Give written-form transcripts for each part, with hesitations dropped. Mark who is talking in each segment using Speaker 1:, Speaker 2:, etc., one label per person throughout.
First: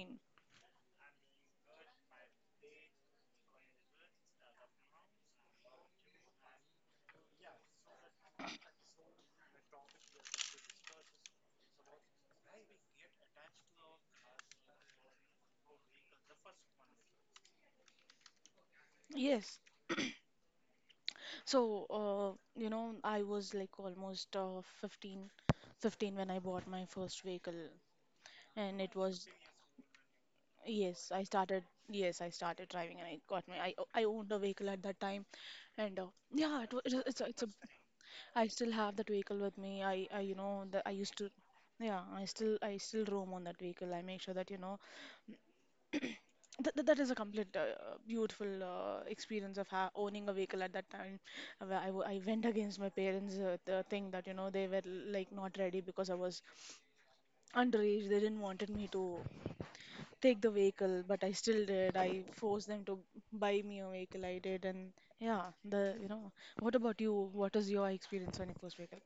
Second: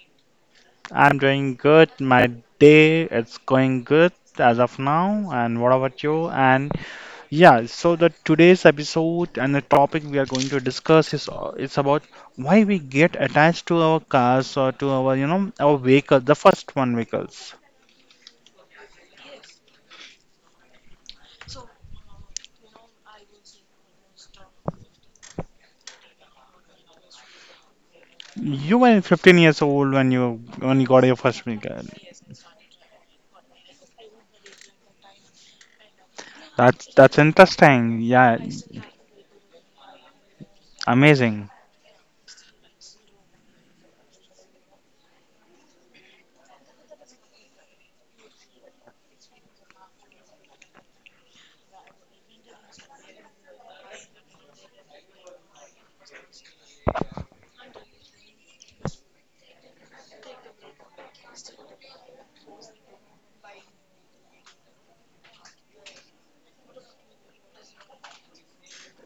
Speaker 1: been?
Speaker 2: I'm doing good. My day it's going good as of now. And what about you? And yeah, so the today's episode and the topic we are going to discuss is it's about why we get attached to our cars or to our you know our vehicles, the first one vehicles.
Speaker 1: Yes. So, you know, I was like almost uh, 15, fifteen when I bought my first vehicle,
Speaker 2: You
Speaker 1: and it
Speaker 2: were
Speaker 1: was
Speaker 2: 15 years old when you got
Speaker 1: yes,
Speaker 2: your
Speaker 1: I
Speaker 2: first
Speaker 1: started
Speaker 2: vehicle.
Speaker 1: yes, I started driving, and I got my I owned a vehicle at that time, and yeah, it, wa-
Speaker 2: That's
Speaker 1: it,
Speaker 2: that's
Speaker 1: it's a
Speaker 2: interesting. Yeah,
Speaker 1: I still have that vehicle with me. I you know that I used to
Speaker 2: amazing.
Speaker 1: yeah, I still roam on that vehicle. I make sure that you know That is a complete beautiful experience of ha owning a vehicle at that time. Where I went against my parents' the thing that, you know, they were like not ready because I was underage. They didn't wanted me to take the vehicle, but I still did. I forced them to buy me a vehicle. I did, and yeah, the you know. What about you? What is your experience on your first vehicle?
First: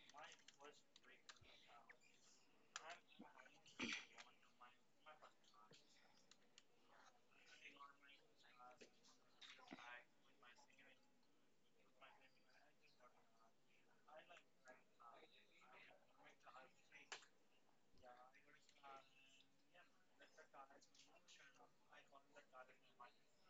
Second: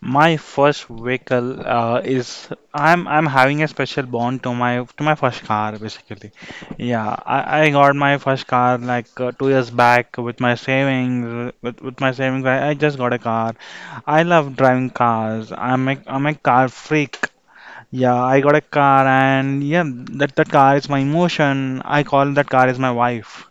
Speaker 2: My first vehicle is I'm having a special bond to my first car basically. Yeah, I got my first car like 2 years back with my savings with my savings I just got a car. I love driving cars. I'm a car freak. Yeah, I got a car and yeah, that car is my emotion. I call that car is my wife.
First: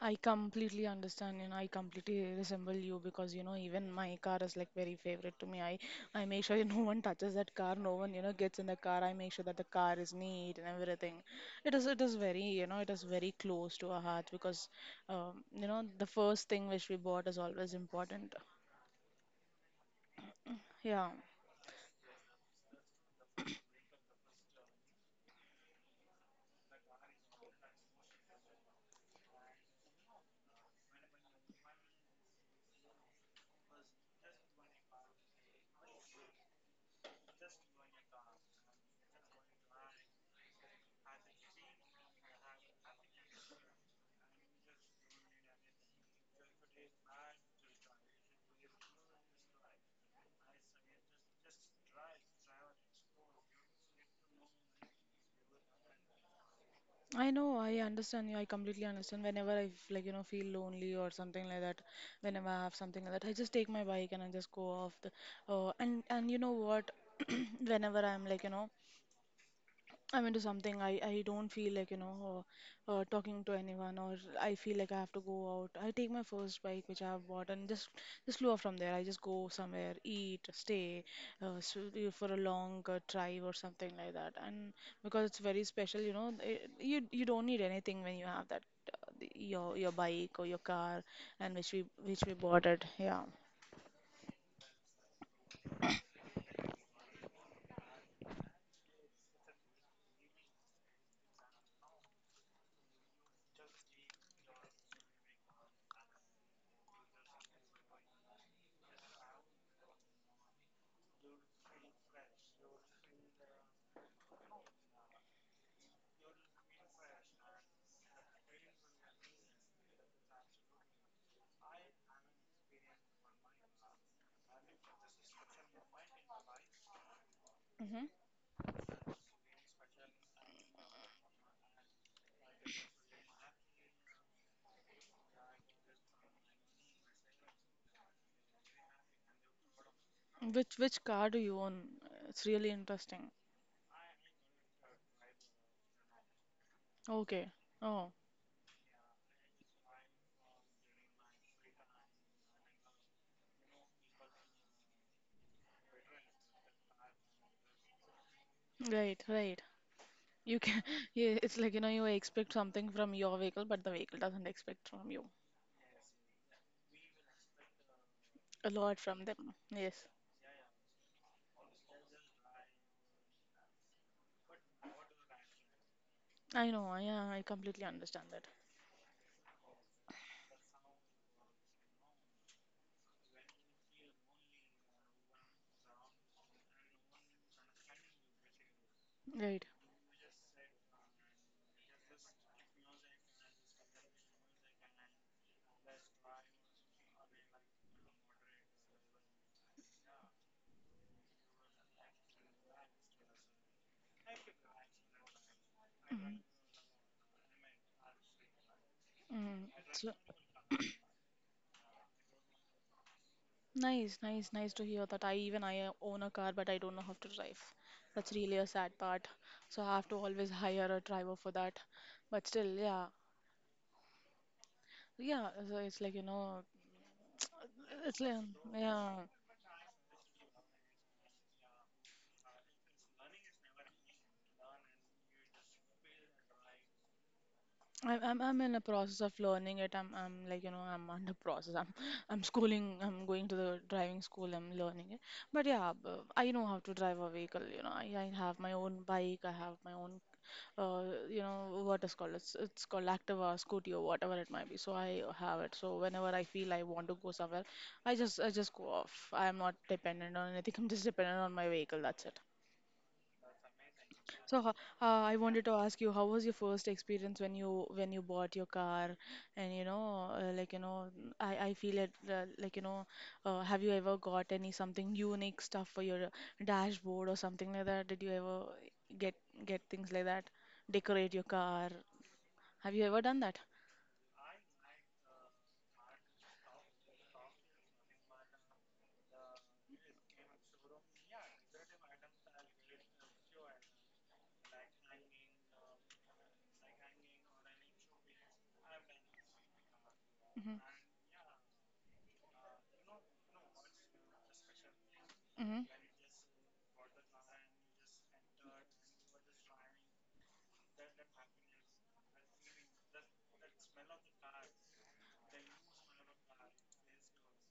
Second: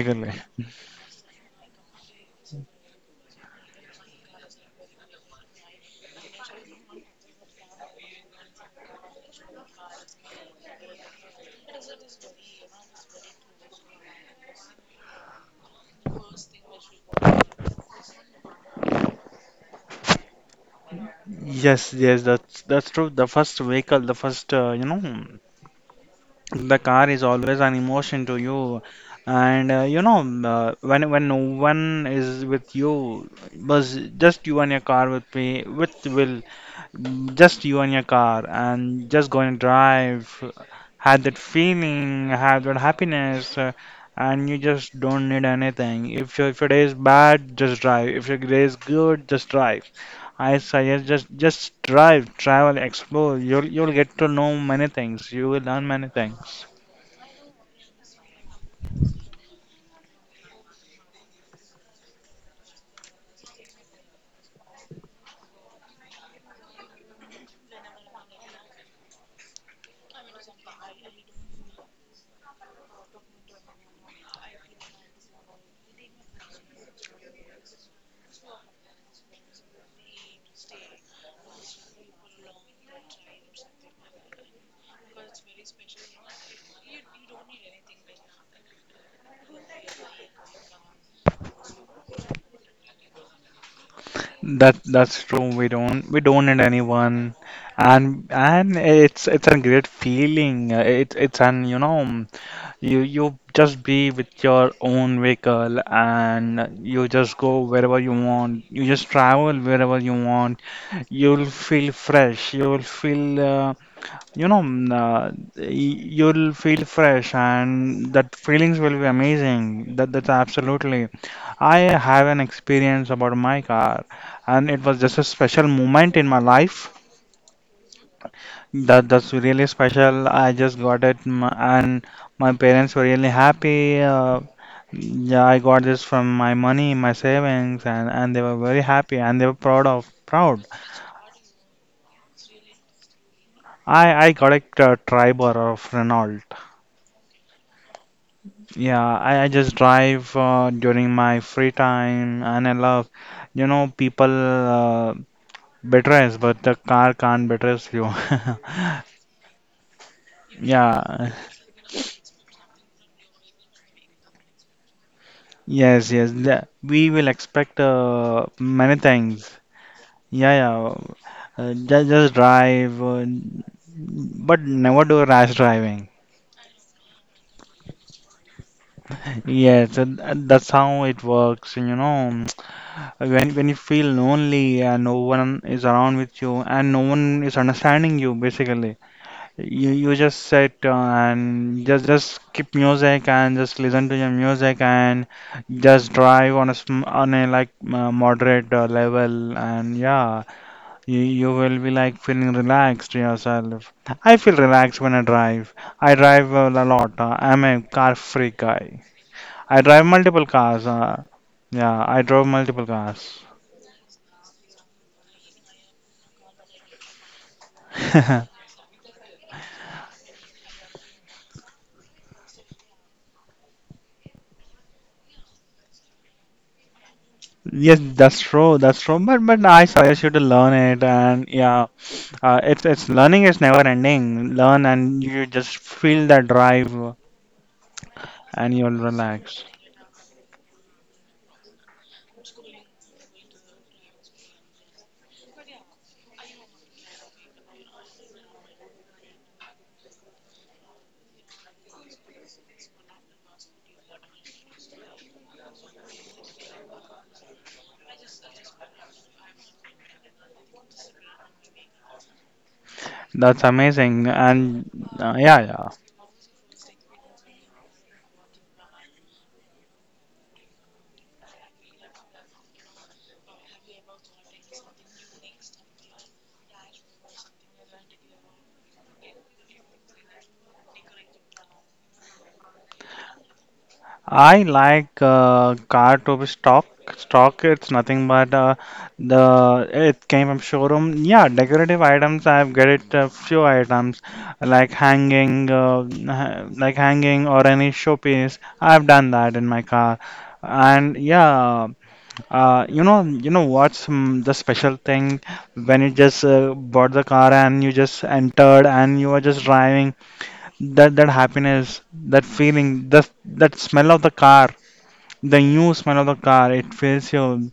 Speaker 1: I completely understand and I completely resemble you because you know even my car is like very favorite to me. I make sure no one touches that car, no one you know gets in the car. I make sure that the car is neat and everything. It is very you know it is very close to our heart because you know the first thing which we bought is always important. Yeah.
Speaker 2: yes, yes, that's true. The first vehicle, the first, you know, the car is always an emotion to you, and you know, when no one is with you, was just you and your car with me, with will, just you and your car, and just go and drive, had that feeling, had that happiness. And you just don't need anything. If your day is bad, just drive. If your day is good, just drive. I suggest just drive, travel, explore. You'll get to know many things. You will learn many things.
Speaker 1: I know, I understand you. I completely understand. Whenever like, you know, feel lonely or something like that, whenever I have something like that, I just take my bike and I just go off the, and you know what? Whenever I'm like, you know, I'm into something I don't feel like, you know, talking to anyone or I feel like I have to go out. I take my first bike which I have bought and just go off from there. I just go somewhere, eat, stay for a long drive or something like that. And because it's very special, you know, it, you don't need anything when you have that your bike or your car and which we bought it. Yeah.
Speaker 2: That's true. We don't need anyone, and it's a great feeling. It's an you just be with your own vehicle and you just go wherever you want. You just travel wherever you want. You'll feel fresh. You'll feel. You know mm, uh, you'll feel fresh and that feelings will be amazing. That's absolutely. I have an experience about my car, and it was just a special moment in my life
Speaker 1: Mm-hmm.
Speaker 2: that that's really special. I just got it and my parents were really happy. uh, yeah, I got this from my money, my savings, and they were very happy and they were proud of proud
Speaker 1: Which car do you own? It's really interesting.
Speaker 2: I got a triber of Renault.
Speaker 1: Okay. Oh,
Speaker 2: Yeah, I just drive during my free time, and I love, you know, people betray us, but the car can't betray you.
Speaker 1: right, right. You can,
Speaker 2: Yeah,
Speaker 1: yeah, it's like, you know, you expect something from your vehicle, but the vehicle doesn't expect from you
Speaker 2: yes, yes. We will expect
Speaker 1: a
Speaker 2: many
Speaker 1: lot from
Speaker 2: things.
Speaker 1: them. Yes,
Speaker 2: Yeah, yeah. Just drive, but never do rash driving.
Speaker 1: I know. Yeah, I completely understand that.
Speaker 2: Yes, and that's how it works. You know, when you feel lonely and no one is around with you and no one is understanding you, basically.
Speaker 1: Right.
Speaker 2: You just sit and just keep music and just listen to your music, and just drive on a sm on a like moderate level, and yeah, you will be like feeling relaxed yourself. I feel relaxed when I drive. I
Speaker 1: Mhm.
Speaker 2: drive a lot. I'm a car freak guy.
Speaker 1: Mm.
Speaker 2: I drive
Speaker 1: So
Speaker 2: multiple cars. Yeah, I drove multiple cars.
Speaker 1: nice, nice, nice to hear that. I even I own a car, but I don't know how to drive. That's really a sad part. So I have to always hire a driver for that. But still, yeah, yeah. So it's like you know,
Speaker 2: Yes,
Speaker 1: It's
Speaker 2: that's
Speaker 1: like,
Speaker 2: true. That's true.
Speaker 1: yeah.
Speaker 2: But I suggest you to learn it, and yeah. It's learning is never ending. Learn and you just feel the drive,
Speaker 1: I'm
Speaker 2: and
Speaker 1: in a
Speaker 2: you'll
Speaker 1: process of
Speaker 2: relax.
Speaker 1: learning it. I'm like you know I'm under process. I'm I'm schooling. I'm going to the driving school. I'm learning it. But yeah. I know how to drive a vehicle. You know, I have my own bike. I have my own, you know, what is called it's called Activa, scooty or whatever it might be. So I have it. So whenever I feel I want to go somewhere, I just go off. I'm not dependent on anything. I'm just dependent on my vehicle. That's it.
Speaker 2: That's amazing.
Speaker 1: So, ho-
Speaker 2: And
Speaker 1: uh,
Speaker 2: uh,
Speaker 1: I
Speaker 2: yeah,
Speaker 1: wanted to
Speaker 2: yeah.
Speaker 1: ask you, how was your first experience when you bought your car? And you know, like you know, I feel it like you know, have you ever got any something unique stuff for your dashboard or something like that? Did you ever get get things like that? Decorate your car? Have you ever done that?
Speaker 2: I like car to be stock. Stock, it's nothing but the it came from showroom. Yeah, decorative items. I've got it a few items like hanging or any showpiece. I've done that in my car.
Speaker 1: Mm-hmm.
Speaker 2: And yeah, you know what's the special thing
Speaker 1: Mm-hmm.
Speaker 2: when you just bought the car and you just entered and you were just driving. That happiness, that feeling, that smell of the car, the new smell of the car, it fills you.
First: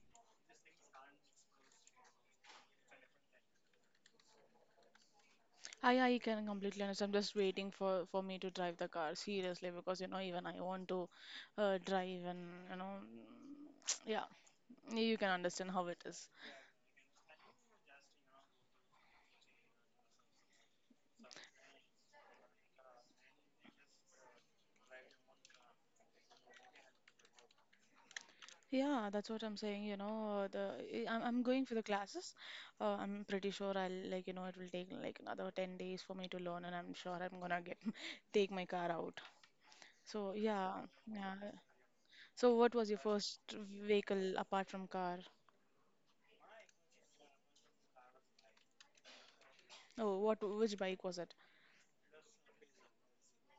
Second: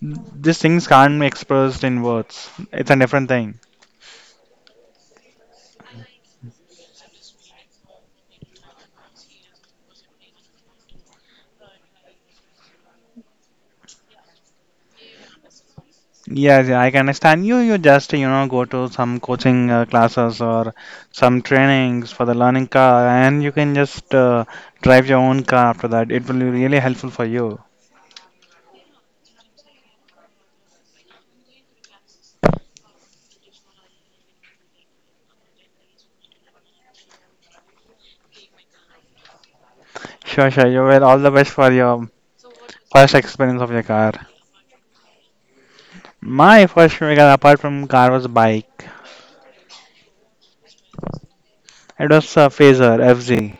Speaker 2: These things can't be expressed in words. It's a different thing.
Speaker 1: I can completely understand. I'm just waiting for me to drive the car seriously because you know even I want to drive and you know yeah You can understand how it is.
Speaker 2: Yes, yeah, I can understand you. You just, you know, go to some coaching classes or some trainings for the learning car, and you can just drive your own car after that. It will be really helpful for you.
Speaker 1: Yeah, that's what I'm saying. You know, the I'm going for the classes. I'm pretty sure I'll like you know it will take like another 10 days for me to learn, and I'm sure I'm gonna get take my car out. So
Speaker 2: Sure, sure.
Speaker 1: yeah,
Speaker 2: You well, all the
Speaker 1: yeah.
Speaker 2: best for your
Speaker 1: So what was your
Speaker 2: first
Speaker 1: first
Speaker 2: experience of your car.
Speaker 1: vehicle apart from car?
Speaker 2: My first memory car, apart from car was bike.
Speaker 1: Oh, what which bike was it?
Speaker 2: It was a Phaser FZ.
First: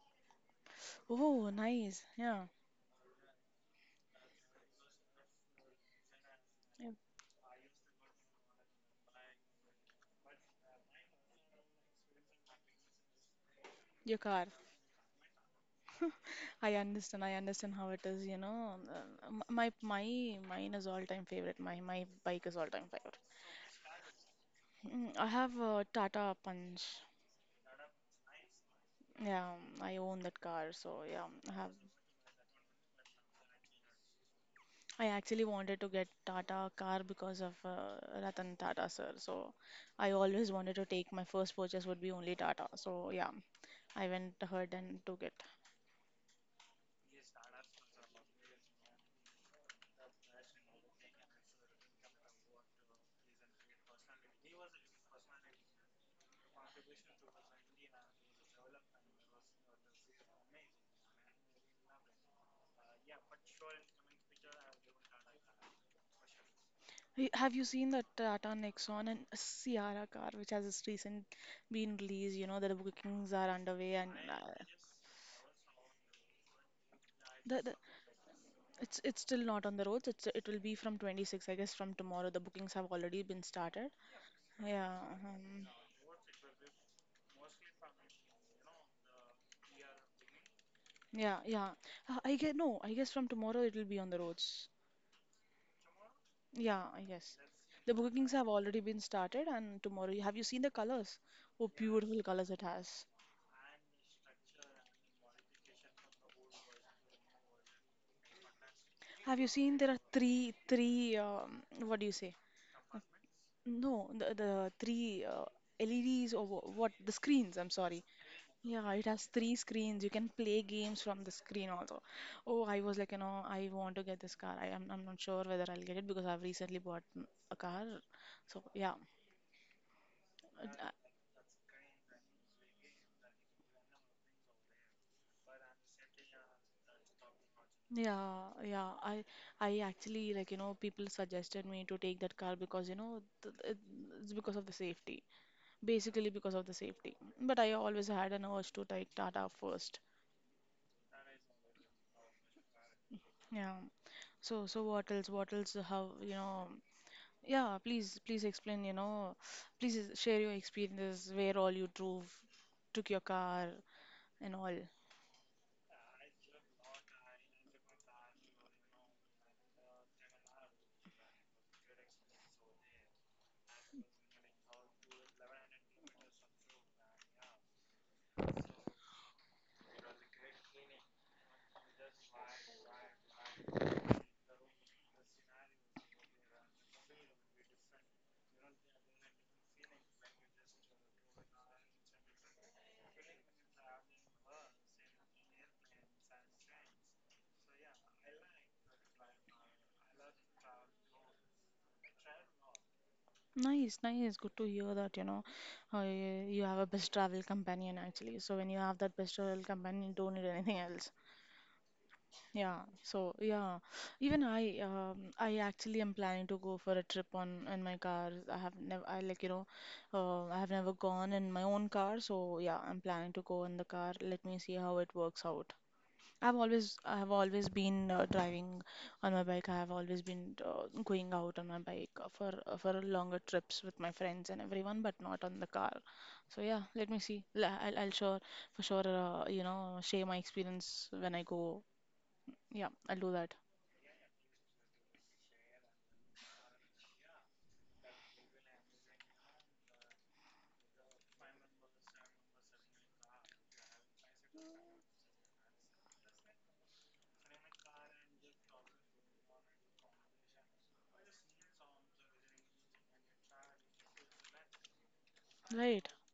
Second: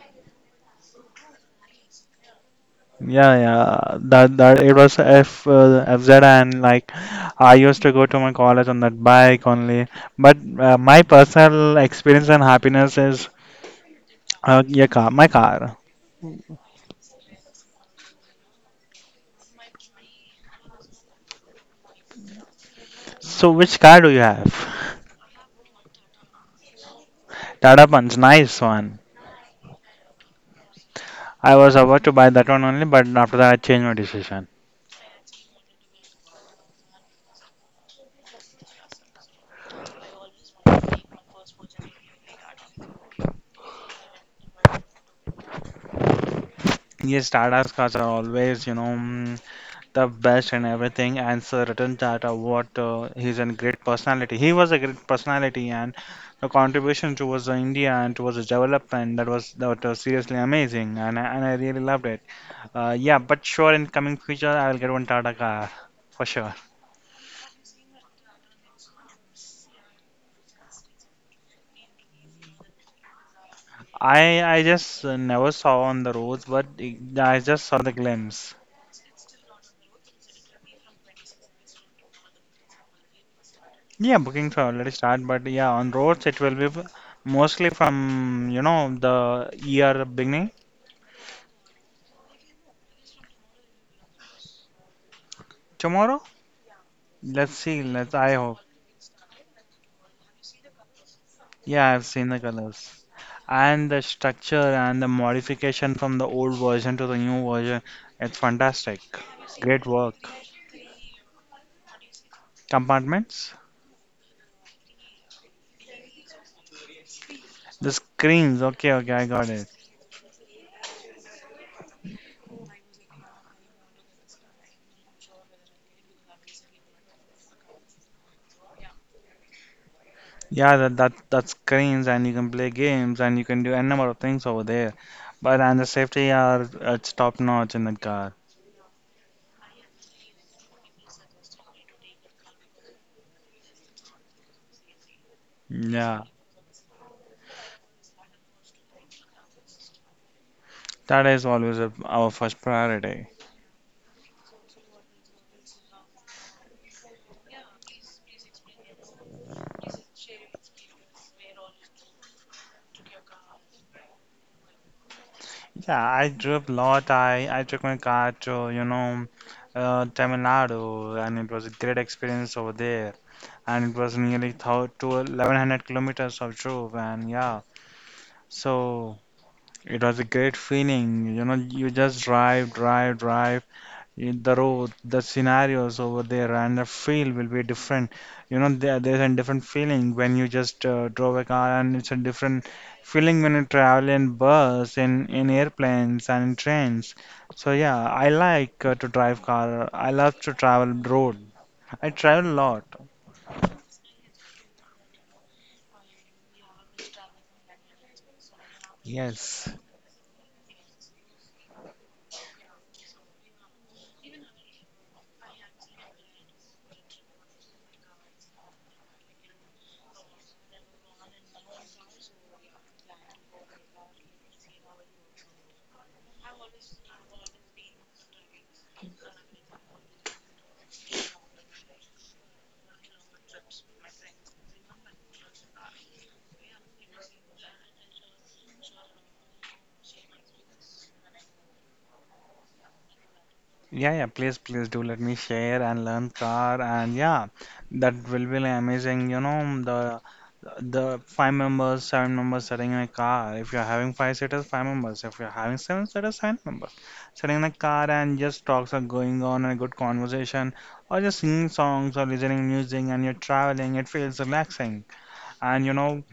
Speaker 1: Oh, nice. Yeah.
Speaker 2: Yeah, yeah. That that it was F FZ, and
Speaker 1: Yeah,
Speaker 2: like I used to go to my college on that bike only. But my personal experience and happiness is
Speaker 1: Your car.
Speaker 2: my car.
Speaker 1: I understand. I understand how it is, you know. My my mine is all time favorite. My bike is all time favorite.
Speaker 2: So which car do you have?
Speaker 1: Mm, I have a Tata Punch.
Speaker 2: Tata Punch, nice one.
Speaker 1: Yeah, I own that car, so yeah, I
Speaker 2: I
Speaker 1: have.
Speaker 2: was about to buy that one only, but after that I changed my decision.
Speaker 1: I actually wanted to get Tata car because of Ratan Tata sir. So I always wanted to take my first purchase would be only Tata. So yeah, I went ahead and took it.
Speaker 2: Yes, Tata's cars are always, you know, the best and everything. And Sir Ratan Tata, what he's a great personality. He was a great personality, and the contribution towards the India and towards the development, that was seriously amazing, and I really loved it. Yeah, but sure, in coming future, I will get one Tata car for sure.
Speaker 1: Have you seen that Tata Nexon and Sierra car, which has just recent been released? You know that the bookings are underway and
Speaker 2: I I just never saw on the roads, but I just
Speaker 1: the
Speaker 2: saw the glimpse.
Speaker 1: It's still not on the roads. It's it will be from 26, I guess, from tomorrow. The bookings have already been started.
Speaker 2: Yeah, bookings are already
Speaker 1: Yeah.
Speaker 2: start, but
Speaker 1: Um,
Speaker 2: yeah, on roads it will be mostly from you know the year beginning
Speaker 1: yeah, yeah. I guess no, I guess from tomorrow it will be on the roads.
Speaker 2: tomorrow.
Speaker 1: Yeah, I guess.
Speaker 2: Let's see.
Speaker 1: The
Speaker 2: Let's.
Speaker 1: bookings
Speaker 2: I
Speaker 1: have
Speaker 2: hope.
Speaker 1: already been started and tomorrow have you seen the colors? Oh,
Speaker 2: Yeah, I've
Speaker 1: beautiful
Speaker 2: seen the
Speaker 1: colors it
Speaker 2: colors
Speaker 1: has.
Speaker 2: and the structure and the modification from the old version to the new version. It's fantastic.
Speaker 1: Have you seen
Speaker 2: Great
Speaker 1: there are
Speaker 2: work.
Speaker 1: three what do you say?
Speaker 2: Compartments.
Speaker 1: No, the three LEDs or what the screens, I'm
Speaker 2: The
Speaker 1: sorry.
Speaker 2: screens. Okay,
Speaker 1: Yeah, it
Speaker 2: okay, I
Speaker 1: has
Speaker 2: got
Speaker 1: three
Speaker 2: it.
Speaker 1: screens. You can play games from the screen also. Oh, I was like, you know, I want to get this car. I'm not sure whether I'll get it because I've recently bought a car. So yeah, Uh,
Speaker 2: Yeah,
Speaker 1: uh,
Speaker 2: that screens, and you can play games and you can do a number of things over there. But and the safety are it's top notch in the car.
Speaker 1: yeah, yeah. I actually like, you know, people suggested me to take that car because you know it's because of the safety
Speaker 2: Yeah,
Speaker 1: basically because of the safety. But I always had an urge to take Tata first.
Speaker 2: that is always a, our first priority.
Speaker 1: Yeah. So so what else? What else? How you know? Yeah. Please please explain. You know, share your experiences. Where all you drove, took your car and all.
Speaker 2: Yeah, I drove a lot. I took my car to, you know, Tamil Nadu, and it was a great experience over there. And it was nearly thou- to 1100 kilometers of drove, and yeah, so it was a great feeling. You know, you just drive, drive, drive the road, the scenarios over there, and the feel will be different. You know, there's a different feeling when you just drove a car, and it's a different feeling when you travel in bus, in airplanes, and in trains. So yeah, I like to drive car. I love to travel road. I travel a lot.
Speaker 1: Nice, nice. Good to hear that. You know, you have a best travel companion actually. So when you have that best travel
Speaker 2: Yes.
Speaker 1: companion, you don't need anything else. Yeah, so yeah, even I actually am planning to go for a trip on in my car. I have never, I like you know, I have never gone in my own car, so yeah, I'm planning to go in the car. Let me see how it works out. I've always, I have always been driving on my bike. I have always been going out on my bike for for longer trips with my friends and everyone, but not on the car. So yeah, let me see. I'll sure for sure, you know, share my experience when I go yeah, I'll do that.
Speaker 2: Yeah, yeah, please, please do let me share and learn car, and yeah, that will be like amazing. You know, the five members, seven members sitting in a car. If you're having five seaters, five members. If you're having seven seaters, seven members. Sitting in a car and just talks are going on and a good conversation, or just singing songs or listening music and you're traveling, it feels relaxing, and you
Speaker 1: Right.
Speaker 2: know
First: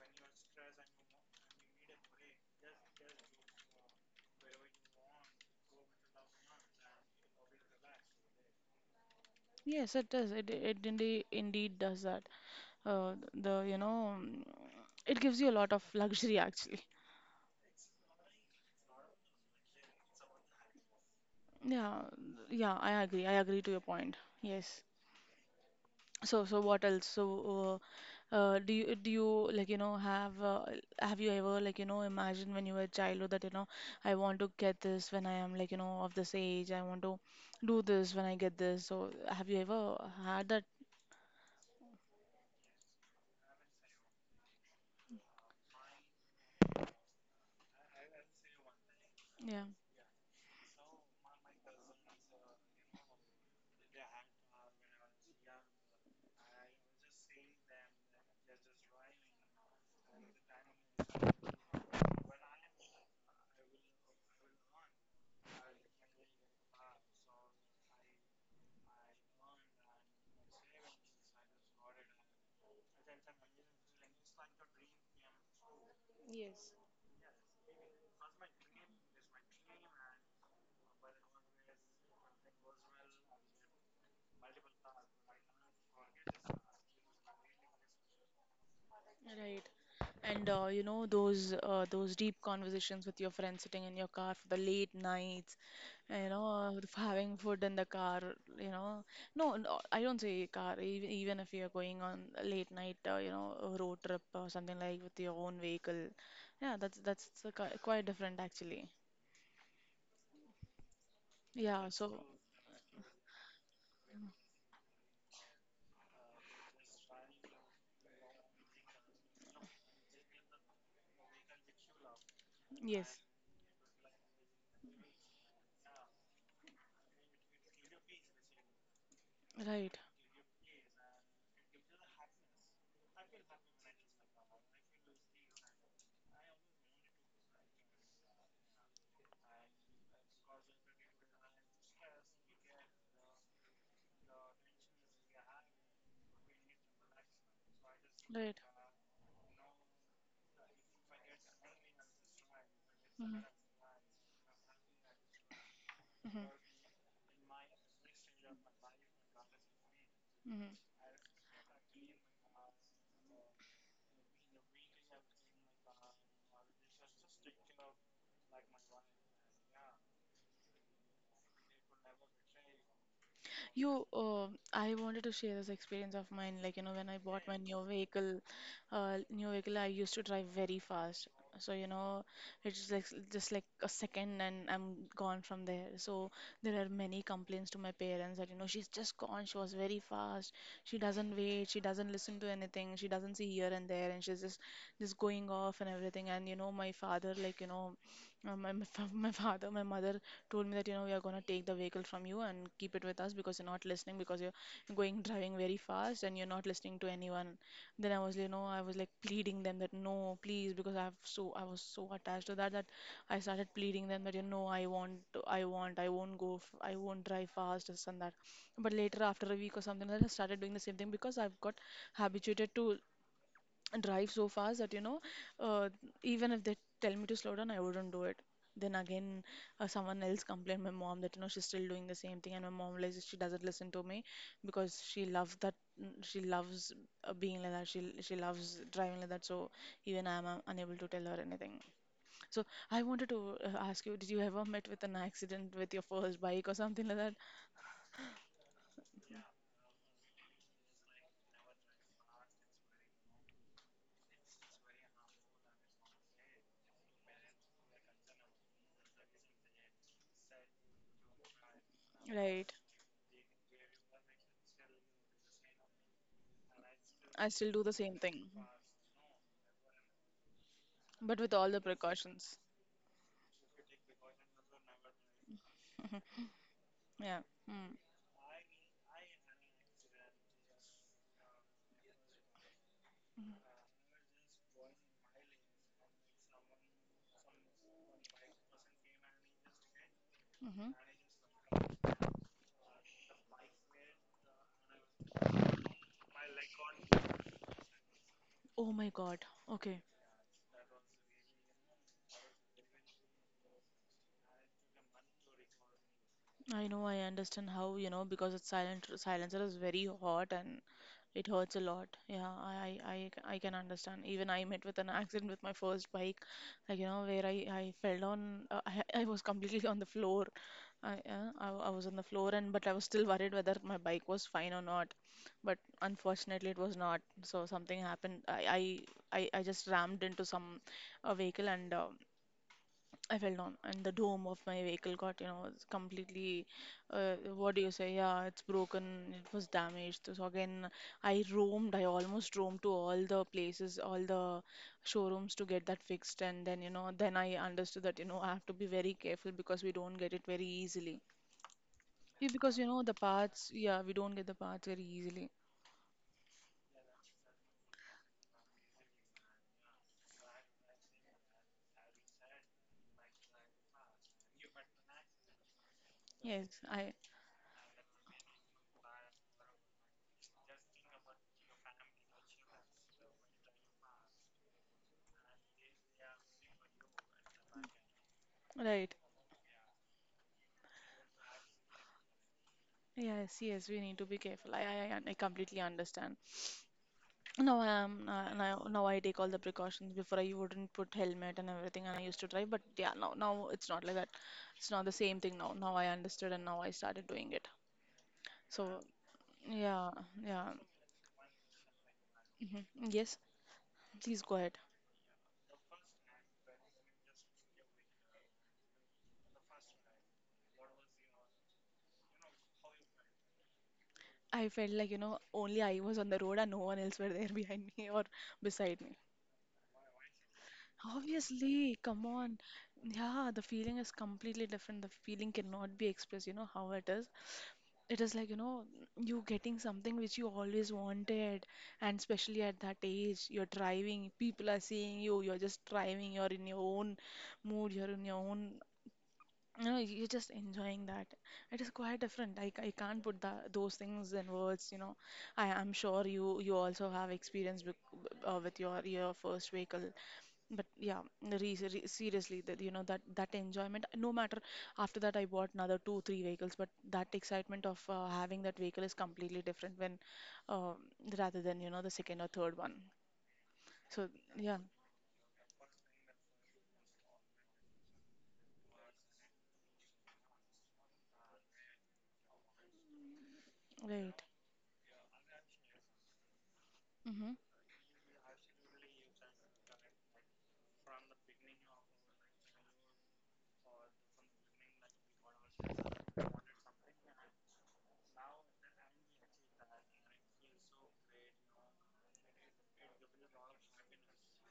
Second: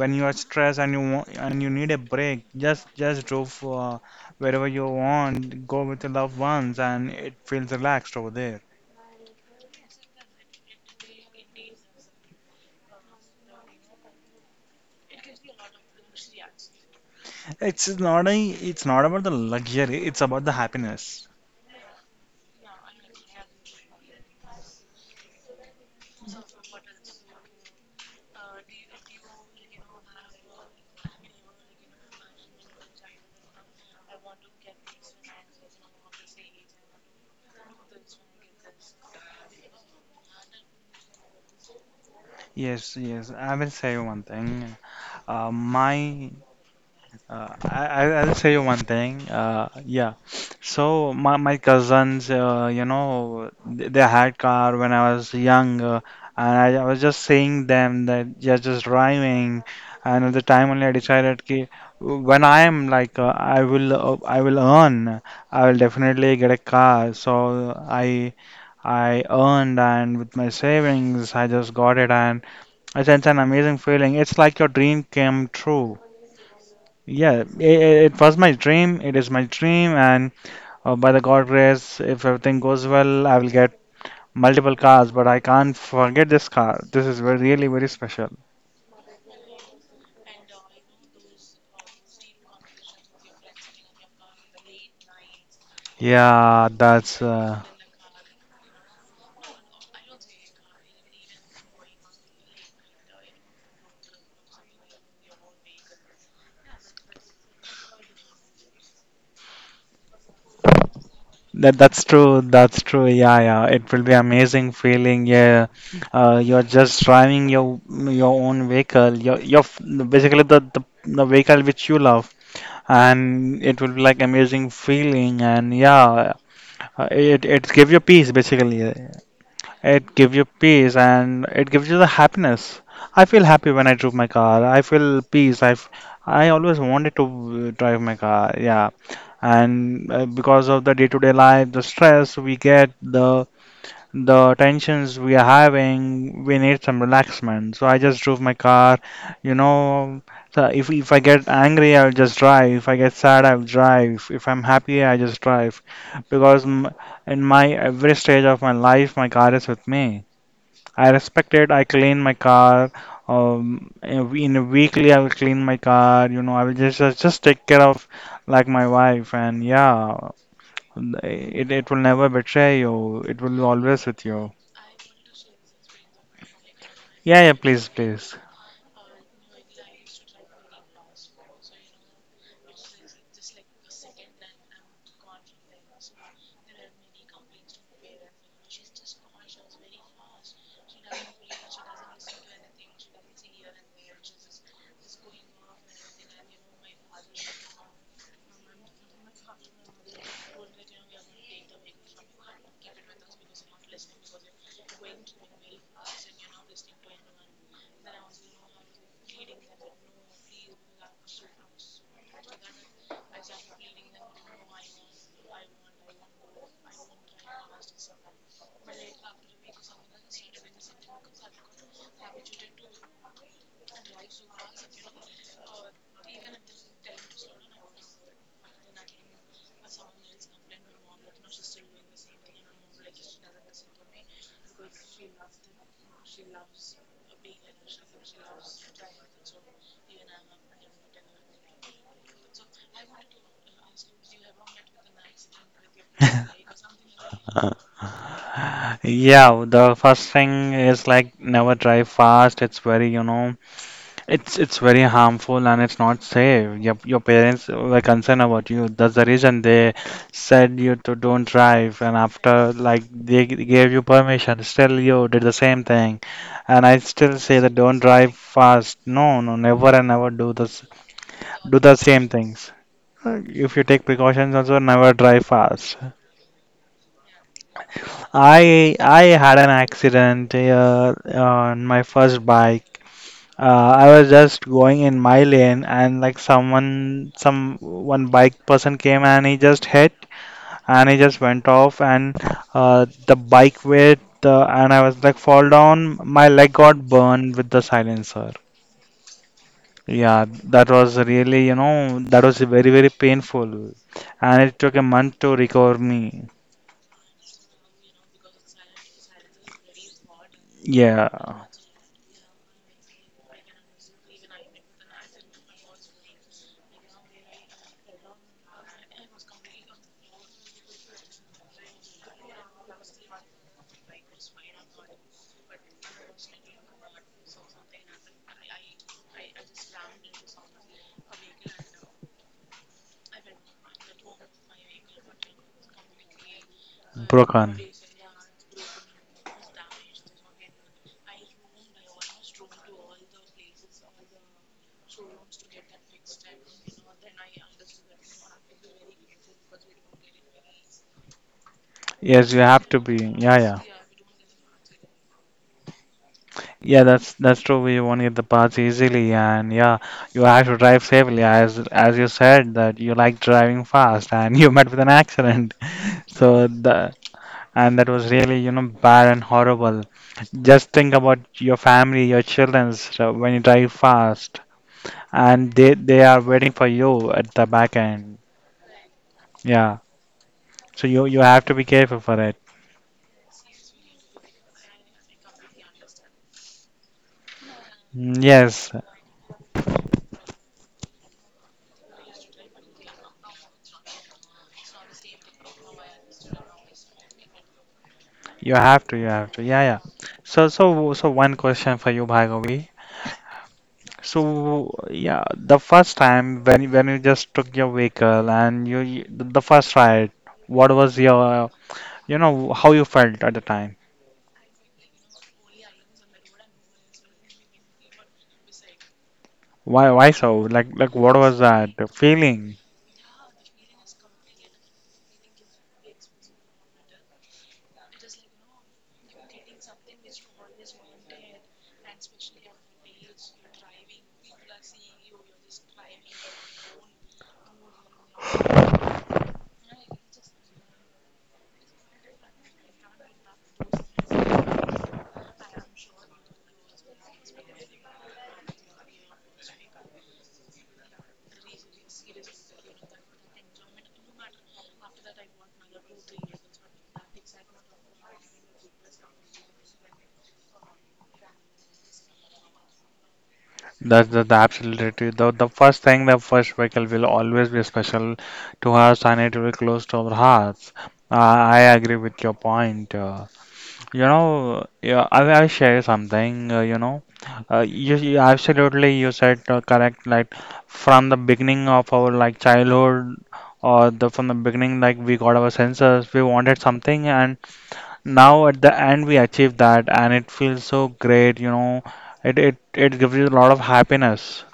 Speaker 2: when you are stressed and you want, and you need a break, just drove wherever you want go with your loved ones, and it feels relaxed over there.
Speaker 1: Yes, it does. It indeed indeed does that. The you know, mm, it gives you a lot of luxury actually.
Speaker 2: it's not a it's not about the luxury, it's about the happiness.
Speaker 1: Yeah, yeah, I agree. I agree to your point. Yes. So so what else? So do you like you know have you ever like you know imagined when you were a childhood that you know I want to get this when I am like you know of this age. I want to do this when I get this. So have you ever had that?
Speaker 2: Yes yes I will say one thing. uh, my I'll say you one thing.
Speaker 1: Yeah.
Speaker 2: Yeah. So my cousins, you know, they had car when I was young, and I was just saying them that you're just driving. And at the time only I decided ki, when I am like I will earn, I will definitely get a car. So I earned, and with my savings I just got it, and it's an amazing feeling. It's like your dream came true.
Speaker 1: Yes.
Speaker 2: Yeah, I It was my dream. It is my dream, and by the God grace, if everything goes well, I will get multiple cars. But I can't forget this car. This is very, really very special.
Speaker 1: Right. And you know those deep conversations with your friends sitting in your car for the late nights, you
Speaker 2: Yeah,
Speaker 1: know, with
Speaker 2: that's
Speaker 1: having
Speaker 2: uh,
Speaker 1: food in the car, you know. No, no, I don't say car. Even even if you're going on a late night, you know, a road trip or something like with your own vehicle, yeah, that's quite different actually. Yeah.
Speaker 2: that's
Speaker 1: So
Speaker 2: true. That's true. Yeah, yeah. It will be amazing feeling. Yeah, you're just driving your own vehicle. Basically the vehicle which you love,
Speaker 1: yes,
Speaker 2: and it will be like amazing feeling. And yeah, it gives you peace basically.
Speaker 1: right.
Speaker 2: It gives you peace, and it gives you the happiness. I feel happy when I drove my car. I feel peace. I always wanted to drive my car. Yeah, and because of the day-to-day life, the stress we get, the tensions we are having, we need some relaxment. So I just drove my
Speaker 1: Right.
Speaker 2: car. You know, so if I get angry, I'll just drive. If I get sad,
Speaker 1: Mhm.
Speaker 2: I'll drive. If I'm happy, I just drive, because m in my every stage of my life, my car is with me.
Speaker 1: Mhm. Mhm.
Speaker 2: I respect it. I clean my car. In a weekly, I will clean my car. You know, I will just take care of like my wife, and yeah, it will never betray you. It will be always
Speaker 1: You,
Speaker 2: with you.
Speaker 1: uh, I wanted to share this experience of mine. Like, you know, when I
Speaker 2: Yeah,
Speaker 1: bought
Speaker 2: yeah,
Speaker 1: my
Speaker 2: please, please.
Speaker 1: new vehicle, I used to drive very fast. So, you know, it's like just like a second and I'm gone from there. So there are many complaints to my parents that, you know, she's just gone. She was very fast. She doesn't wait. She doesn't listen to anything. She doesn't see here and there. And she's just going off and everything. And, my father, like, my father, my mother told me that we are going to take the vehicle from you and keep it with us because you're not listening, because you're going driving very fast and you're not listening to anyone. Then I was like pleading them that no, please, because I have, so I was so attached to that that I started pleading them that I want, I won't drive fast, this and that. But later, after a week or something like that, I started doing the same thing because I've got habituated to drive so fast that, uh, even if they tell me to slow down, I wouldn't do it. Then again, someone else complained my mom that she's still doing the same thing, and my mom realizes she doesn't listen to me because she loves that. She loves being like that. She loves driving like that. So even I'm unable to tell her anything. So I wanted to ask you, did you ever met with an accident with your first bike or something like that?
Speaker 2: Yeah, the first thing is like never drive fast. It's very, It's very harmful and it's not safe. Your parents were concerned about you. That's the reason they said you to don't drive. And after
Speaker 1: Right.
Speaker 2: like they gave you permission, still you did the same thing. And I still
Speaker 1: I
Speaker 2: say that
Speaker 1: still do the
Speaker 2: don't
Speaker 1: same
Speaker 2: drive
Speaker 1: thing,
Speaker 2: fast. No, no, never and never do this.
Speaker 1: but with all
Speaker 2: Do
Speaker 1: the
Speaker 2: the same
Speaker 1: precautions.
Speaker 2: things. If you take precautions, also never drive fast.
Speaker 1: Yeah. Mm.
Speaker 2: I had an accident on my first bike. I was just going in my lane and like someone, some one bike person came and he just hit
Speaker 1: Hmm.
Speaker 2: and he just went off and the bike weight and I was like fall down. My leg got burned with the silencer.
Speaker 1: Oh my God. Okay.
Speaker 2: Yeah, that was really, that was very, very painful. And it took a month to recover me.
Speaker 1: I know. I understand how, because it's silent. Silencer is very hot, and it
Speaker 2: Yeah,
Speaker 1: hurts a lot. Yeah, I can understand. Even I met with an accident with my first bike, like, where I fell down. I, I was completely on the floor. I was on the floor, and but I was still worried whether my bike was fine or not. But unfortunately, it was not. So something happened. I just rammed into some a vehicle, and I fell down, and the dome of my vehicle got, completely. What
Speaker 2: broken.
Speaker 1: do you say? Yeah, it's broken. It was damaged. So again, I roamed. I almost roamed to all the places, all the showrooms to get that fixed. And then I understood that, I have to be very careful because we don't get it very easily. Yeah,
Speaker 2: Yes, you
Speaker 1: because,
Speaker 2: have to
Speaker 1: the
Speaker 2: be. Yeah,
Speaker 1: parts.
Speaker 2: yeah.
Speaker 1: Yeah, we don't get the parts very easily.
Speaker 2: Yeah, that's true. We won't get the parts easily, and yeah, you have to drive safely, as you said that you like driving fast, and you met with an accident. So
Speaker 1: Yes,
Speaker 2: the
Speaker 1: I.
Speaker 2: and that was really you know bad and horrible. Just think about your family, your children, so when you drive fast, and they are waiting for you at the back end.
Speaker 1: Right.
Speaker 2: Yeah, so you have to be careful for it.
Speaker 1: Yes, yes, we need to be careful. I completely understand. Now I am,
Speaker 2: Mm,
Speaker 1: now,
Speaker 2: yes,
Speaker 1: now I take all the precautions. Before I wouldn't put helmet and everything, and I used to drive. But yeah, now it's not like that. It's not the same thing now. Now I understood, and now I started doing it.
Speaker 2: you
Speaker 1: So
Speaker 2: have to, you have to. Yeah, yeah.
Speaker 1: yeah,
Speaker 2: So
Speaker 1: yeah.
Speaker 2: so so one question for you,
Speaker 1: Hmm.
Speaker 2: Bhargavi.
Speaker 1: Yes, please go ahead.
Speaker 2: So yeah, the first time when you just took your vehicle and the first ride, what was your you know how you felt at the time?
Speaker 1: I felt like, only I was on the road and no one else were there behind me or beside me.
Speaker 2: Why so? Like what was that
Speaker 1: Obviously, come on.
Speaker 2: feeling?
Speaker 1: Yeah, the feeling is completely different. The feeling cannot be expressed, you know how it is. It is like, you getting something which you always wanted, and especially at that age, you're driving, people are seeing you, you're just driving, you're in your own mood, you're in your own, no, you're just enjoying that. It is quite different. I can't put that, those things in words. I am sure you also have experience with your first vehicle. But yeah, seriously, that, that enjoyment. No matter after that, I bought another two, three vehicles. But that excitement of having that vehicle is completely different when, uh, rather than, the second or third one.
Speaker 2: That's
Speaker 1: So
Speaker 2: the
Speaker 1: yeah,
Speaker 2: absolutely the first thing, the first vehicle will always be special to us and it will be close to our hearts. I agree with your point. You
Speaker 1: right.
Speaker 2: know, yeah, I will share something.
Speaker 1: Mm-hmm.
Speaker 2: You, you absolutely you said correct. Like from the beginning of our like childhood, or the from the beginning, like we got our senses, we wanted something, and now at the end we achieved that, and it feels so great. You know, it gives you a lot of happiness.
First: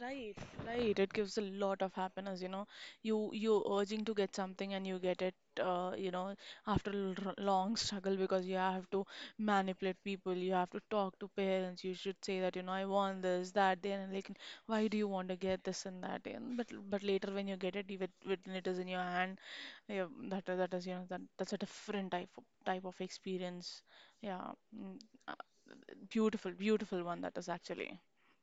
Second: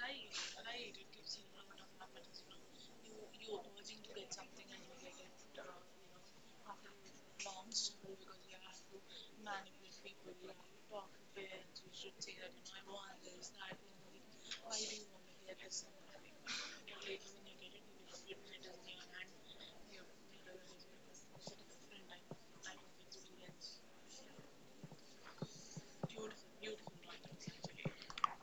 Speaker 1: Right, right. It gives a lot of happiness, you know. You urging to get something and you get it, uh, you know, after a long struggle because you have to manipulate people, you have to talk to parents. You should say that, I want this, that, then, and like, why do you want to get this and that? And but later when you get it, even when it is in your hand, yeah, that is, that's a different type of experience. Yeah, mm, uh, beautiful, beautiful one that is actually.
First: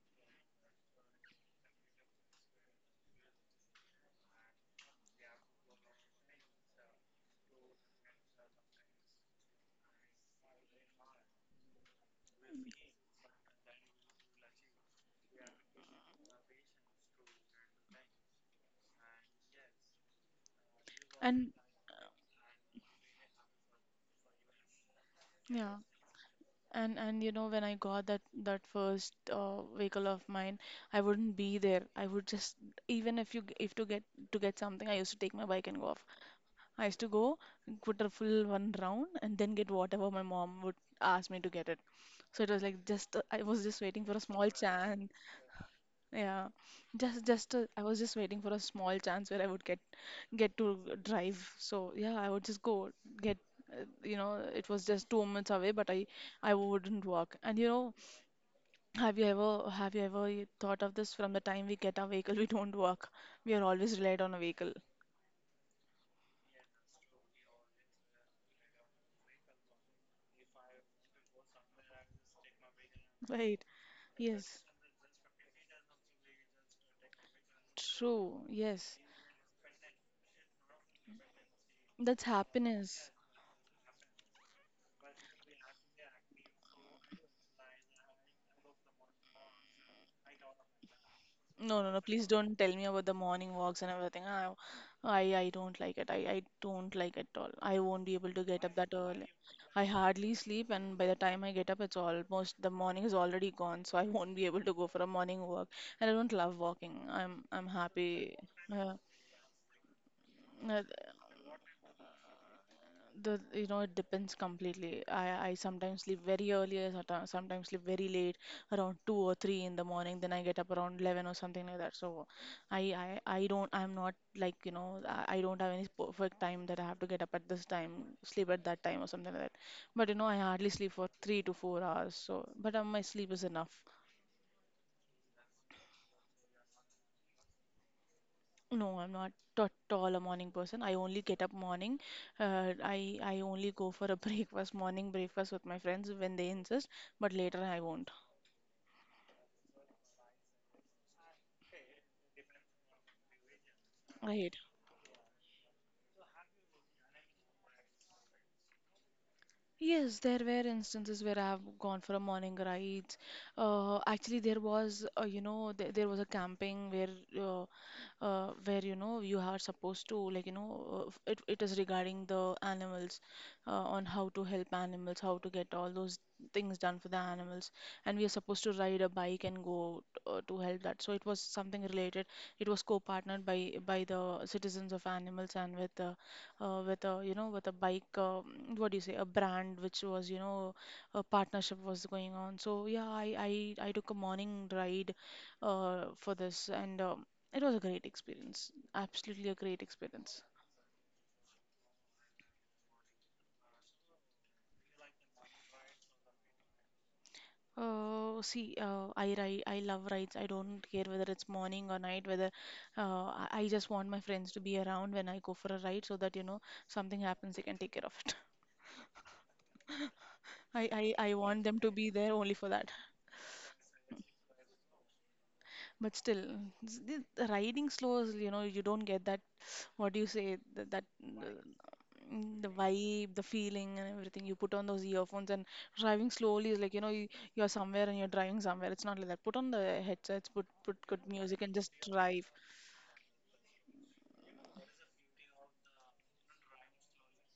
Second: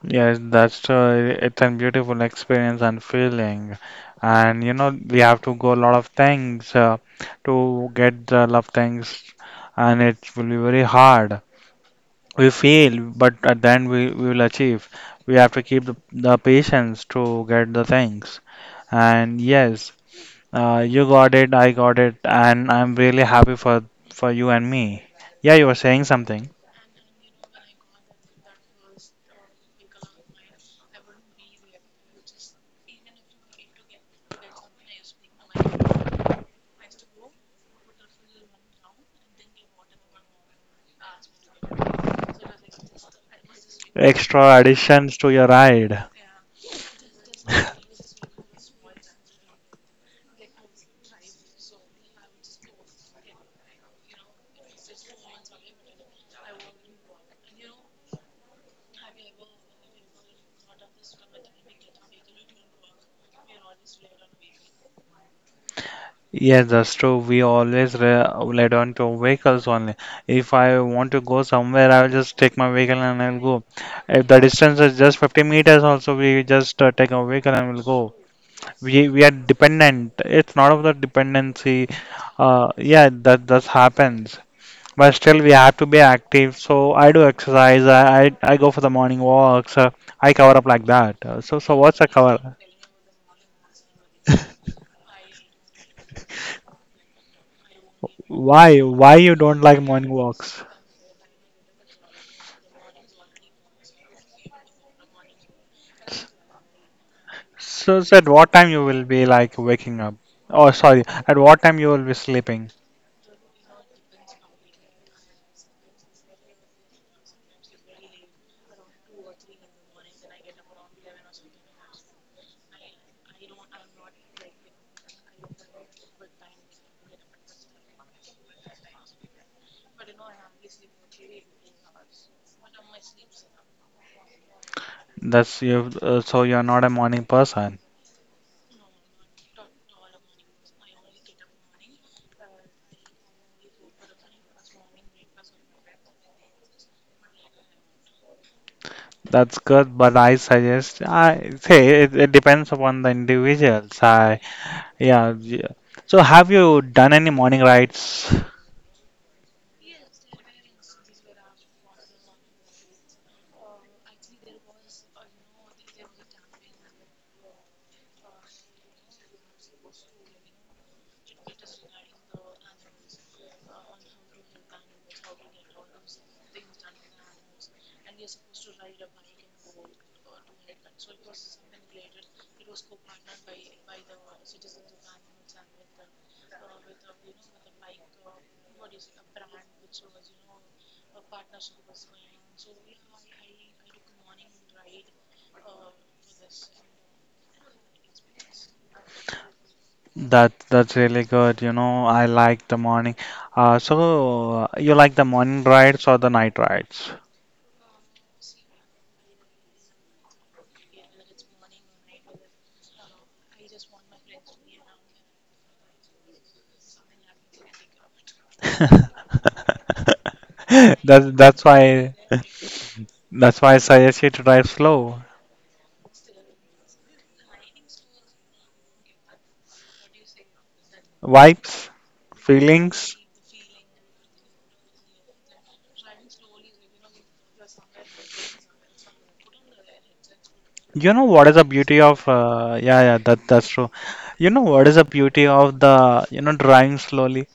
Speaker 2: Yes, that's it's a beautiful experience and feeling, and you know we have to go a lot of things to get the love things and it will be very hard. We fail, but at the end we will achieve. We have to keep the patience to get the things. And yes, you got it,
Speaker 1: And
Speaker 2: I got it, and I'm really happy for you and me. Yeah, you were
Speaker 1: yeah.
Speaker 2: saying something.
Speaker 1: And, when I got that first vehicle of mine, I wouldn't be there. I would just, even if you if to get something, I used to take my bike and go off. I used to go put a full one round and then get whatever my mom would ask me to get it. So it was like just, I was just waiting for a small
Speaker 2: Extra
Speaker 1: chance.
Speaker 2: additions to your ride.
Speaker 1: Yeah, just I was just waiting for a small chance where I would get to drive. So yeah, I would just go get you know it was just 2 minutes away, but I wouldn't walk. And, have you ever thought of this? From the time we get our vehicle, we don't walk. We are always relied on a vehicle,
Speaker 2: Yes, that's true. We always re rely on to vehicles only. If I want to go somewhere, I will just take my vehicle and I'll
Speaker 1: right?
Speaker 2: go. If the
Speaker 1: Yes,
Speaker 2: distance is just 50 meters, also we just take a vehicle and we'll go.
Speaker 1: true. Yes,
Speaker 2: We are dependent. It's not of the dependency.
Speaker 1: that's
Speaker 2: Yeah,
Speaker 1: happiness.
Speaker 2: that that happens. But still, we have to be active. So I do exercise. I go for the morning walks. I cover up like that. So
Speaker 1: No, no, no.
Speaker 2: what's a
Speaker 1: Please don't
Speaker 2: cover?
Speaker 1: tell me about the morning walks and everything. I don't like it. I don't like it at all. I won't be able to get up
Speaker 2: Why
Speaker 1: that
Speaker 2: why
Speaker 1: early.
Speaker 2: you don't like
Speaker 1: I
Speaker 2: morning
Speaker 1: hardly
Speaker 2: walks?
Speaker 1: sleep, and by the time I get up, it's almost the morning is already gone. So I won't be able to go for a morning walk. And I don't love walking. I'm
Speaker 2: So at
Speaker 1: happy.
Speaker 2: what time you
Speaker 1: Uh,
Speaker 2: will be like waking up? Oh,
Speaker 1: uh,
Speaker 2: sorry. At what time you will be sleeping?
Speaker 1: It depends completely. I sometimes sleep very early, I sometimes sleep very late, around 2 or 3 in the morning. Then I get up around 11 or something like that. So I don't, I'm not like, I don't have any perfect time that I have to get up at this time, sleep at that time or something like that. But, I hardly sleep for 3 to 4 hours. So, but my sleep is enough.
Speaker 2: That's you. So you're not a morning person.
Speaker 1: No, I'm not at all a morning person. I only get up morning. I only go for a breakfast, morning breakfast with my friends when they insist, but later I won't.
Speaker 2: That's good, but I suggest I say it, it depends upon the individuals.
Speaker 1: I
Speaker 2: I
Speaker 1: hate.
Speaker 2: yeah, yeah. So have you done any morning rides?
Speaker 1: Yes, there were instances where I have gone for a morning rides. Actually, there was, there was a camping where, where, you are supposed to like, it is regarding the animals, on how to help animals, how to get all those things done for the animals, and we are supposed to ride a bike and go, to help that, so it was something related. It was co-partnered by the citizens of animals and with the, with a, with a bike, what do you say, a brand which was, a partnership was going on. So yeah, I took a morning ride, for this, and, it was a great experience. Absolutely a great experience.
Speaker 2: That that's really good. You know, I like the morning. So you like the morning rides or the night rides?
Speaker 1: See, I love rides. I don't care whether it's morning or night, whether I just want my friends to be around when I go for a ride so that, something happens, they can take care of it. I
Speaker 2: That's
Speaker 1: want
Speaker 2: that's
Speaker 1: them to be
Speaker 2: why
Speaker 1: there only for that.
Speaker 2: that's why I suggest you to drive slow.
Speaker 1: But still, the riding slows, you don't get that, what do you say, that, uh,
Speaker 2: Vibes,
Speaker 1: mm, the
Speaker 2: feelings.
Speaker 1: vibe, the feeling, and everything. You put on those earphones, and driving slowly is like, you're somewhere and you're driving somewhere. It's not like that. Put on the headsets, put put
Speaker 2: You
Speaker 1: good
Speaker 2: know what is
Speaker 1: music,
Speaker 2: the
Speaker 1: and just
Speaker 2: beauty of
Speaker 1: drive,
Speaker 2: yeah yeah that that's true. You know what is the beauty of the you know driving slowly?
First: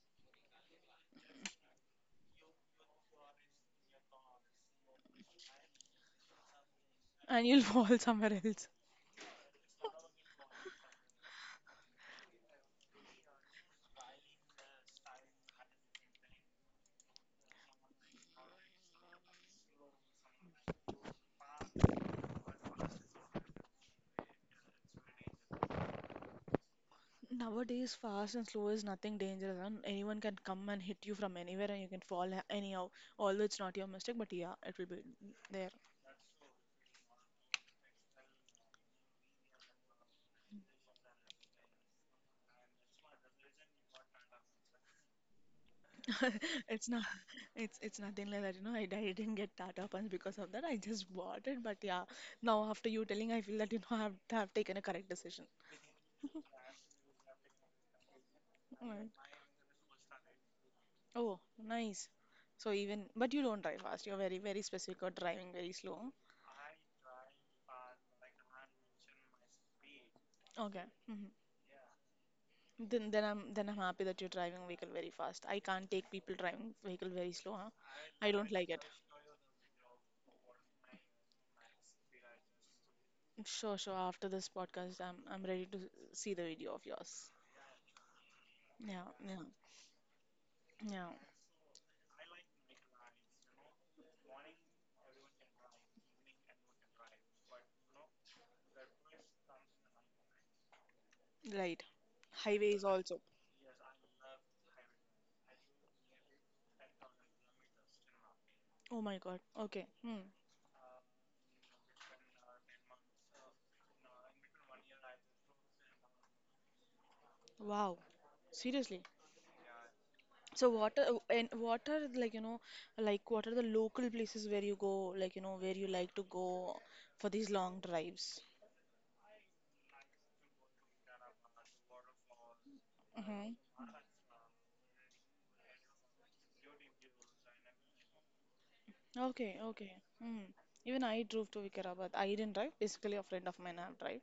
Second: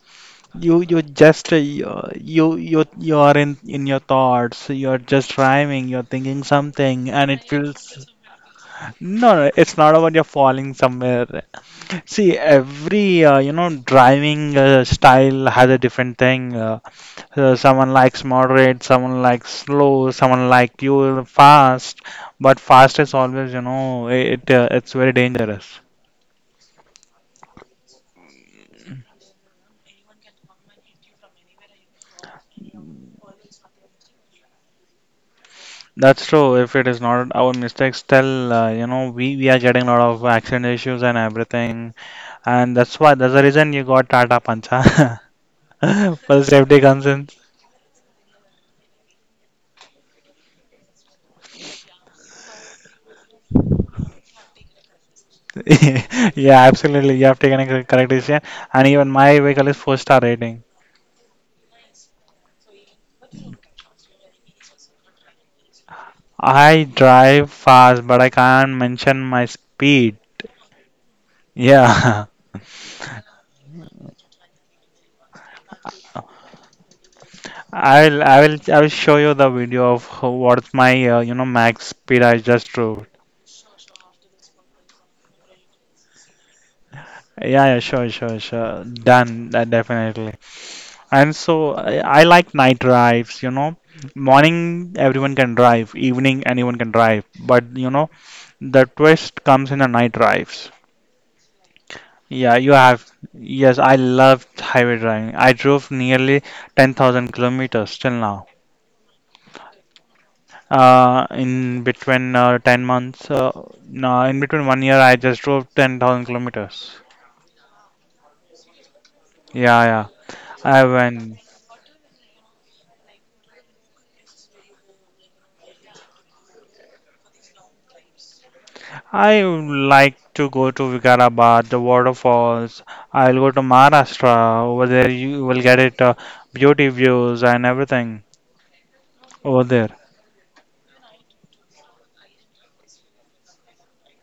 Speaker 2: You just you you are in your thoughts. You are just rhyming. You're thinking something, and it
Speaker 1: and you'll fall
Speaker 2: feels
Speaker 1: somewhere else.
Speaker 2: no, no. It's not about you're falling somewhere. See, every you know driving style has a different thing. Someone likes moderate, someone likes slow, someone like you fast. But fast is always you know it it's very dangerous.
Speaker 1: Nowadays, fast and slow is nothing dangerous, and anyone can come and hit you from anywhere, and you can fall anyhow. Although it's not your mistake, but yeah, it will be there.
Speaker 2: That's true. If it is not our mistakes, still, you know, we are getting a lot of accident issues and everything. And that's why, that's the reason you got Tata Pancha for the safety
Speaker 1: It's not,
Speaker 2: concerns.
Speaker 1: it's nothing like that. You know, I didn't get Tata Punch because of that. I just bought it, but yeah, now after you telling, I feel that, have taken a correct decision.
Speaker 2: Yeah, absolutely. You have taken a correct decision. And
Speaker 1: Mm.
Speaker 2: even my vehicle is four-star rating.
Speaker 1: Oh, nice. So even, but you don't drive fast. You're very, very specific or driving very slow.
Speaker 2: I drive fast, but I can't mention my speed.
Speaker 1: Okay. Hmm.
Speaker 2: Yeah.
Speaker 1: Then I'm happy that you're driving vehicle very fast. I can't take people driving vehicle very slow, huh? I don't like
Speaker 2: I
Speaker 1: it.
Speaker 2: will show you the video of what's my, you know, max speed I just drove.
Speaker 1: Sure, sure. After this podcast, I'm ready to see the video of yours.
Speaker 2: Yeah, yeah, sure, sure, sure.
Speaker 1: Yeah, yeah,
Speaker 2: Done, that definitely.
Speaker 1: yeah.
Speaker 2: And so I like night drives, you know. Morning, everyone can drive, evening, anyone can drive. But, you know, the twist comes in the night drives.
Speaker 1: Right.
Speaker 2: Yeah, you
Speaker 1: Highways
Speaker 2: have.
Speaker 1: also.
Speaker 2: Yes, I loved highway driving. I drove nearly 10,000 kilometers till now.
Speaker 1: Oh my God. Okay. Hmm.
Speaker 2: In between 10 months, no, in between 1 year, I just drove 10,000 kilometers.
Speaker 1: Wow. Seriously.
Speaker 2: Yeah, yeah.
Speaker 1: So
Speaker 2: I went.
Speaker 1: what are, like, like, what are the local places where you go, like, where you like to go for these long drives?
Speaker 2: I would like to go to Vikarabad, the waterfalls. I'll go
Speaker 1: Mm-hmm.
Speaker 2: to Maharashtra. Over there, you will get it beauty views and everything
Speaker 1: Okay,
Speaker 2: over there.
Speaker 1: okay. Hmm. Even I drove to Vikarabad. I didn't drive. Basically, a friend of mine have drive,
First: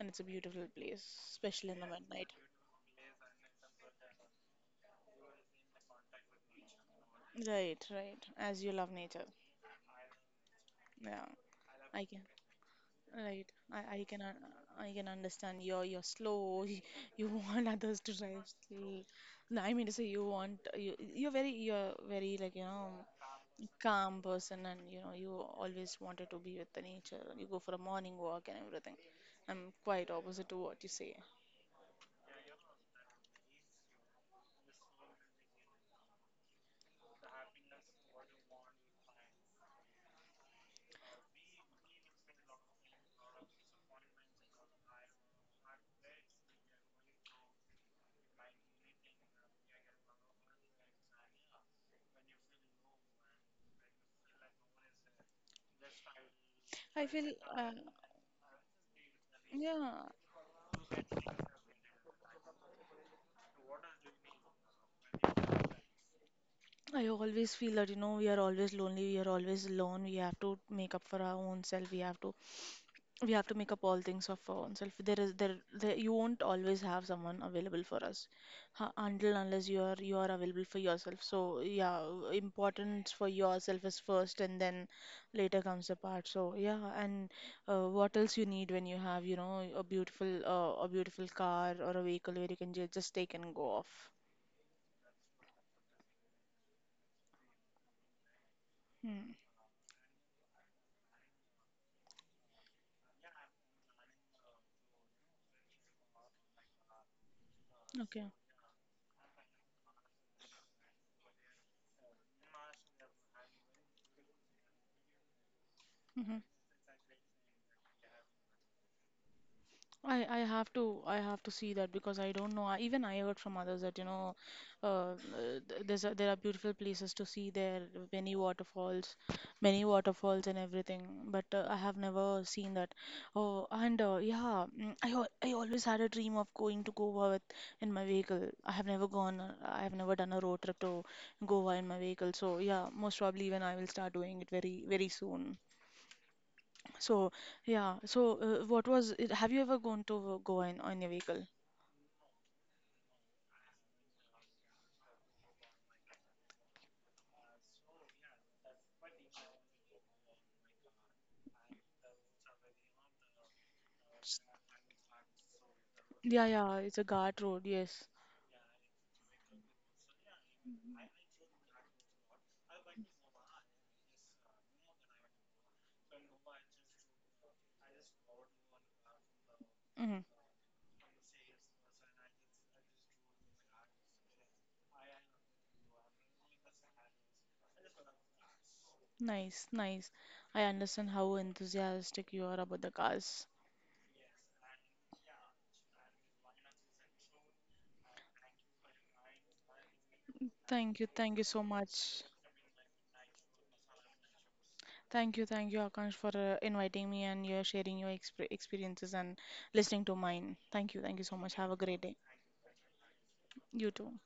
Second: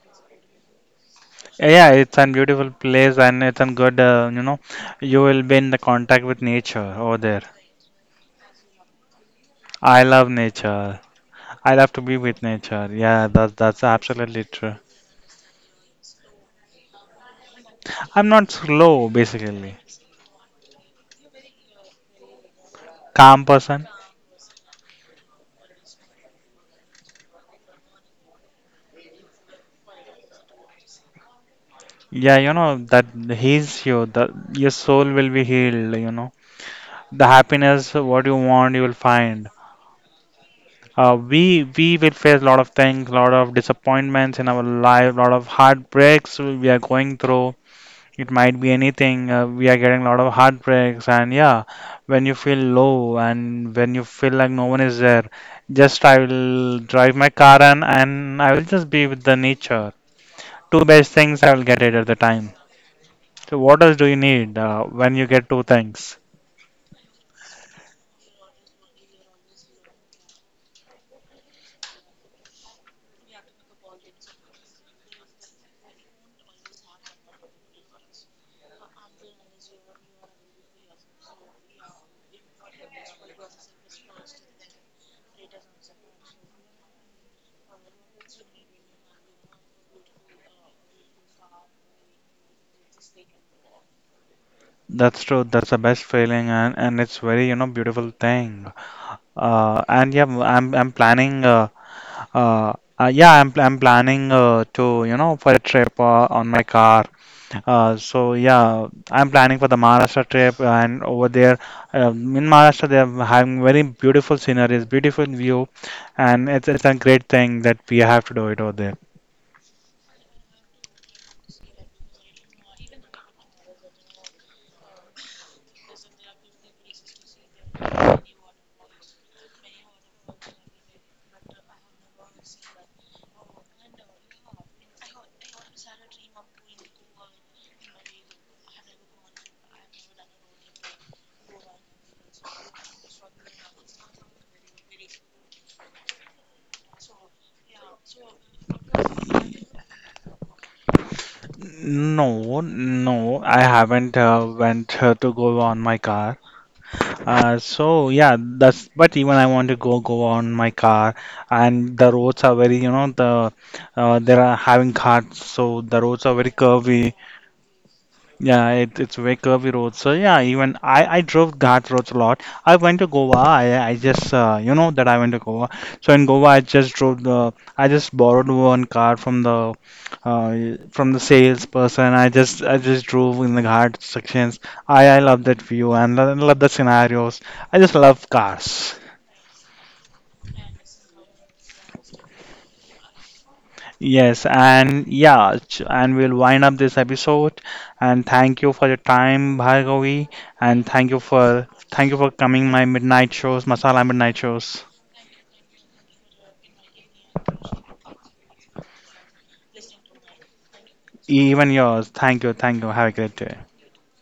Speaker 1: and it's a beautiful place, especially in the
Speaker 2: Yeah, it's a
Speaker 1: midnight.
Speaker 2: beautiful place and it's a good, you know, you will be in the contact with nature over there.
Speaker 1: Right, right. As you love nature.
Speaker 2: I love nature.
Speaker 1: Yeah.
Speaker 2: I love to
Speaker 1: I
Speaker 2: be
Speaker 1: can.
Speaker 2: with nature. Yeah,
Speaker 1: Right.
Speaker 2: that, that's
Speaker 1: I can
Speaker 2: absolutely true.
Speaker 1: I can understand you're, slow. You want others to
Speaker 2: I'm
Speaker 1: drive
Speaker 2: not
Speaker 1: slow.
Speaker 2: slow,
Speaker 1: No, I
Speaker 2: basically.
Speaker 1: mean to say, you want, you're very, like,
Speaker 2: Calm person.
Speaker 1: calm person, and, you always wanted to be with the nature, and you go for a morning walk and everything. I'm quite opposite to what you say.
Speaker 2: Yeah, you know that heals you. The, your soul will be healed. You know. The happiness what you want you will find. We will face a lot of things, a lot of disappointments in our life, a lot of heartbreaks we are going through. It might be anything. We are getting a lot of heartbreaks, and yeah, when you feel low and when you feel like no one is there, just I will
Speaker 1: I
Speaker 2: drive
Speaker 1: feel,
Speaker 2: my car,
Speaker 1: uh,
Speaker 2: and I will just be with the nature.
Speaker 1: yeah,
Speaker 2: Two best things I will get it at the time. So what else do you need when you get two things?
Speaker 1: I always feel that, we are always lonely, we are always alone. We have to make up for our own self. We have to make up all things of our own self. There is there, you won't always have someone available for us, until unless you are, available for yourself. So yeah, importance for yourself is first, and then later comes the part. So yeah, and, what else you need when you have, a beautiful car or a vehicle where you can just take and go off.
Speaker 2: That's true. That's the best feeling, and it's very you know beautiful thing.
Speaker 1: Hmm.
Speaker 2: And yeah, I'm planning. Uh, yeah, I'm planning to you know for a trip on my car.
Speaker 1: Okay.
Speaker 2: So yeah, I'm planning for the Maharashtra trip, and over there, in Maharashtra, they're having very beautiful sceneries, beautiful view,
Speaker 1: Mm-hmm.
Speaker 2: and it's a great thing that we have to do it over there.
Speaker 1: I have to see that because I don't know. Even I heard from others that, uh, uh, there are beautiful places to see there, many waterfalls, many waterfalls and everything. But I have never seen that. Oh, and, yeah, I always had a dream of going to Goa with in my vehicle. I have never gone. I have never done a road trip to Goa in my vehicle. So yeah, most probably even I will start doing it very, very soon. So, yeah. So, what was it? Have you ever gone to go in on a vehicle?
Speaker 2: No, no, I haven't went to go on my car. So yeah, that's but even I want to go on my car, and the roads are very you know the
Speaker 1: S-
Speaker 2: there are having cars, so the roads are
Speaker 1: Yeah,
Speaker 2: very
Speaker 1: yeah. It's a
Speaker 2: curvy,
Speaker 1: Ghat road. Yes.
Speaker 2: yeah, it's very curvy road. So yeah, even I drove that roads a lot. I went to Goa. I just you know that I went to Goa. So in Goa, I just drove the. I just borrowed one car
Speaker 1: Hmm.
Speaker 2: uh, from the salesperson. I just drove in the hard sections. I love that view and I love the scenarios. I just love cars.
Speaker 1: Nice, nice. I understand how enthusiastic you are about the cars.
Speaker 2: Yes, and yeah, and we'll wind up this episode. And thank you for your time, Bhargavi, and
Speaker 1: Thank you so
Speaker 2: thank you
Speaker 1: much.
Speaker 2: for coming my midnight shows, masala midnight shows,
Speaker 1: Thank you, Akash, for inviting me and you're sharing your experiences and listening to mine. Thank you so much. Have
Speaker 2: even
Speaker 1: a great
Speaker 2: yours.
Speaker 1: day.
Speaker 2: Thank you, thank you. Have a great day.
Speaker 1: You too.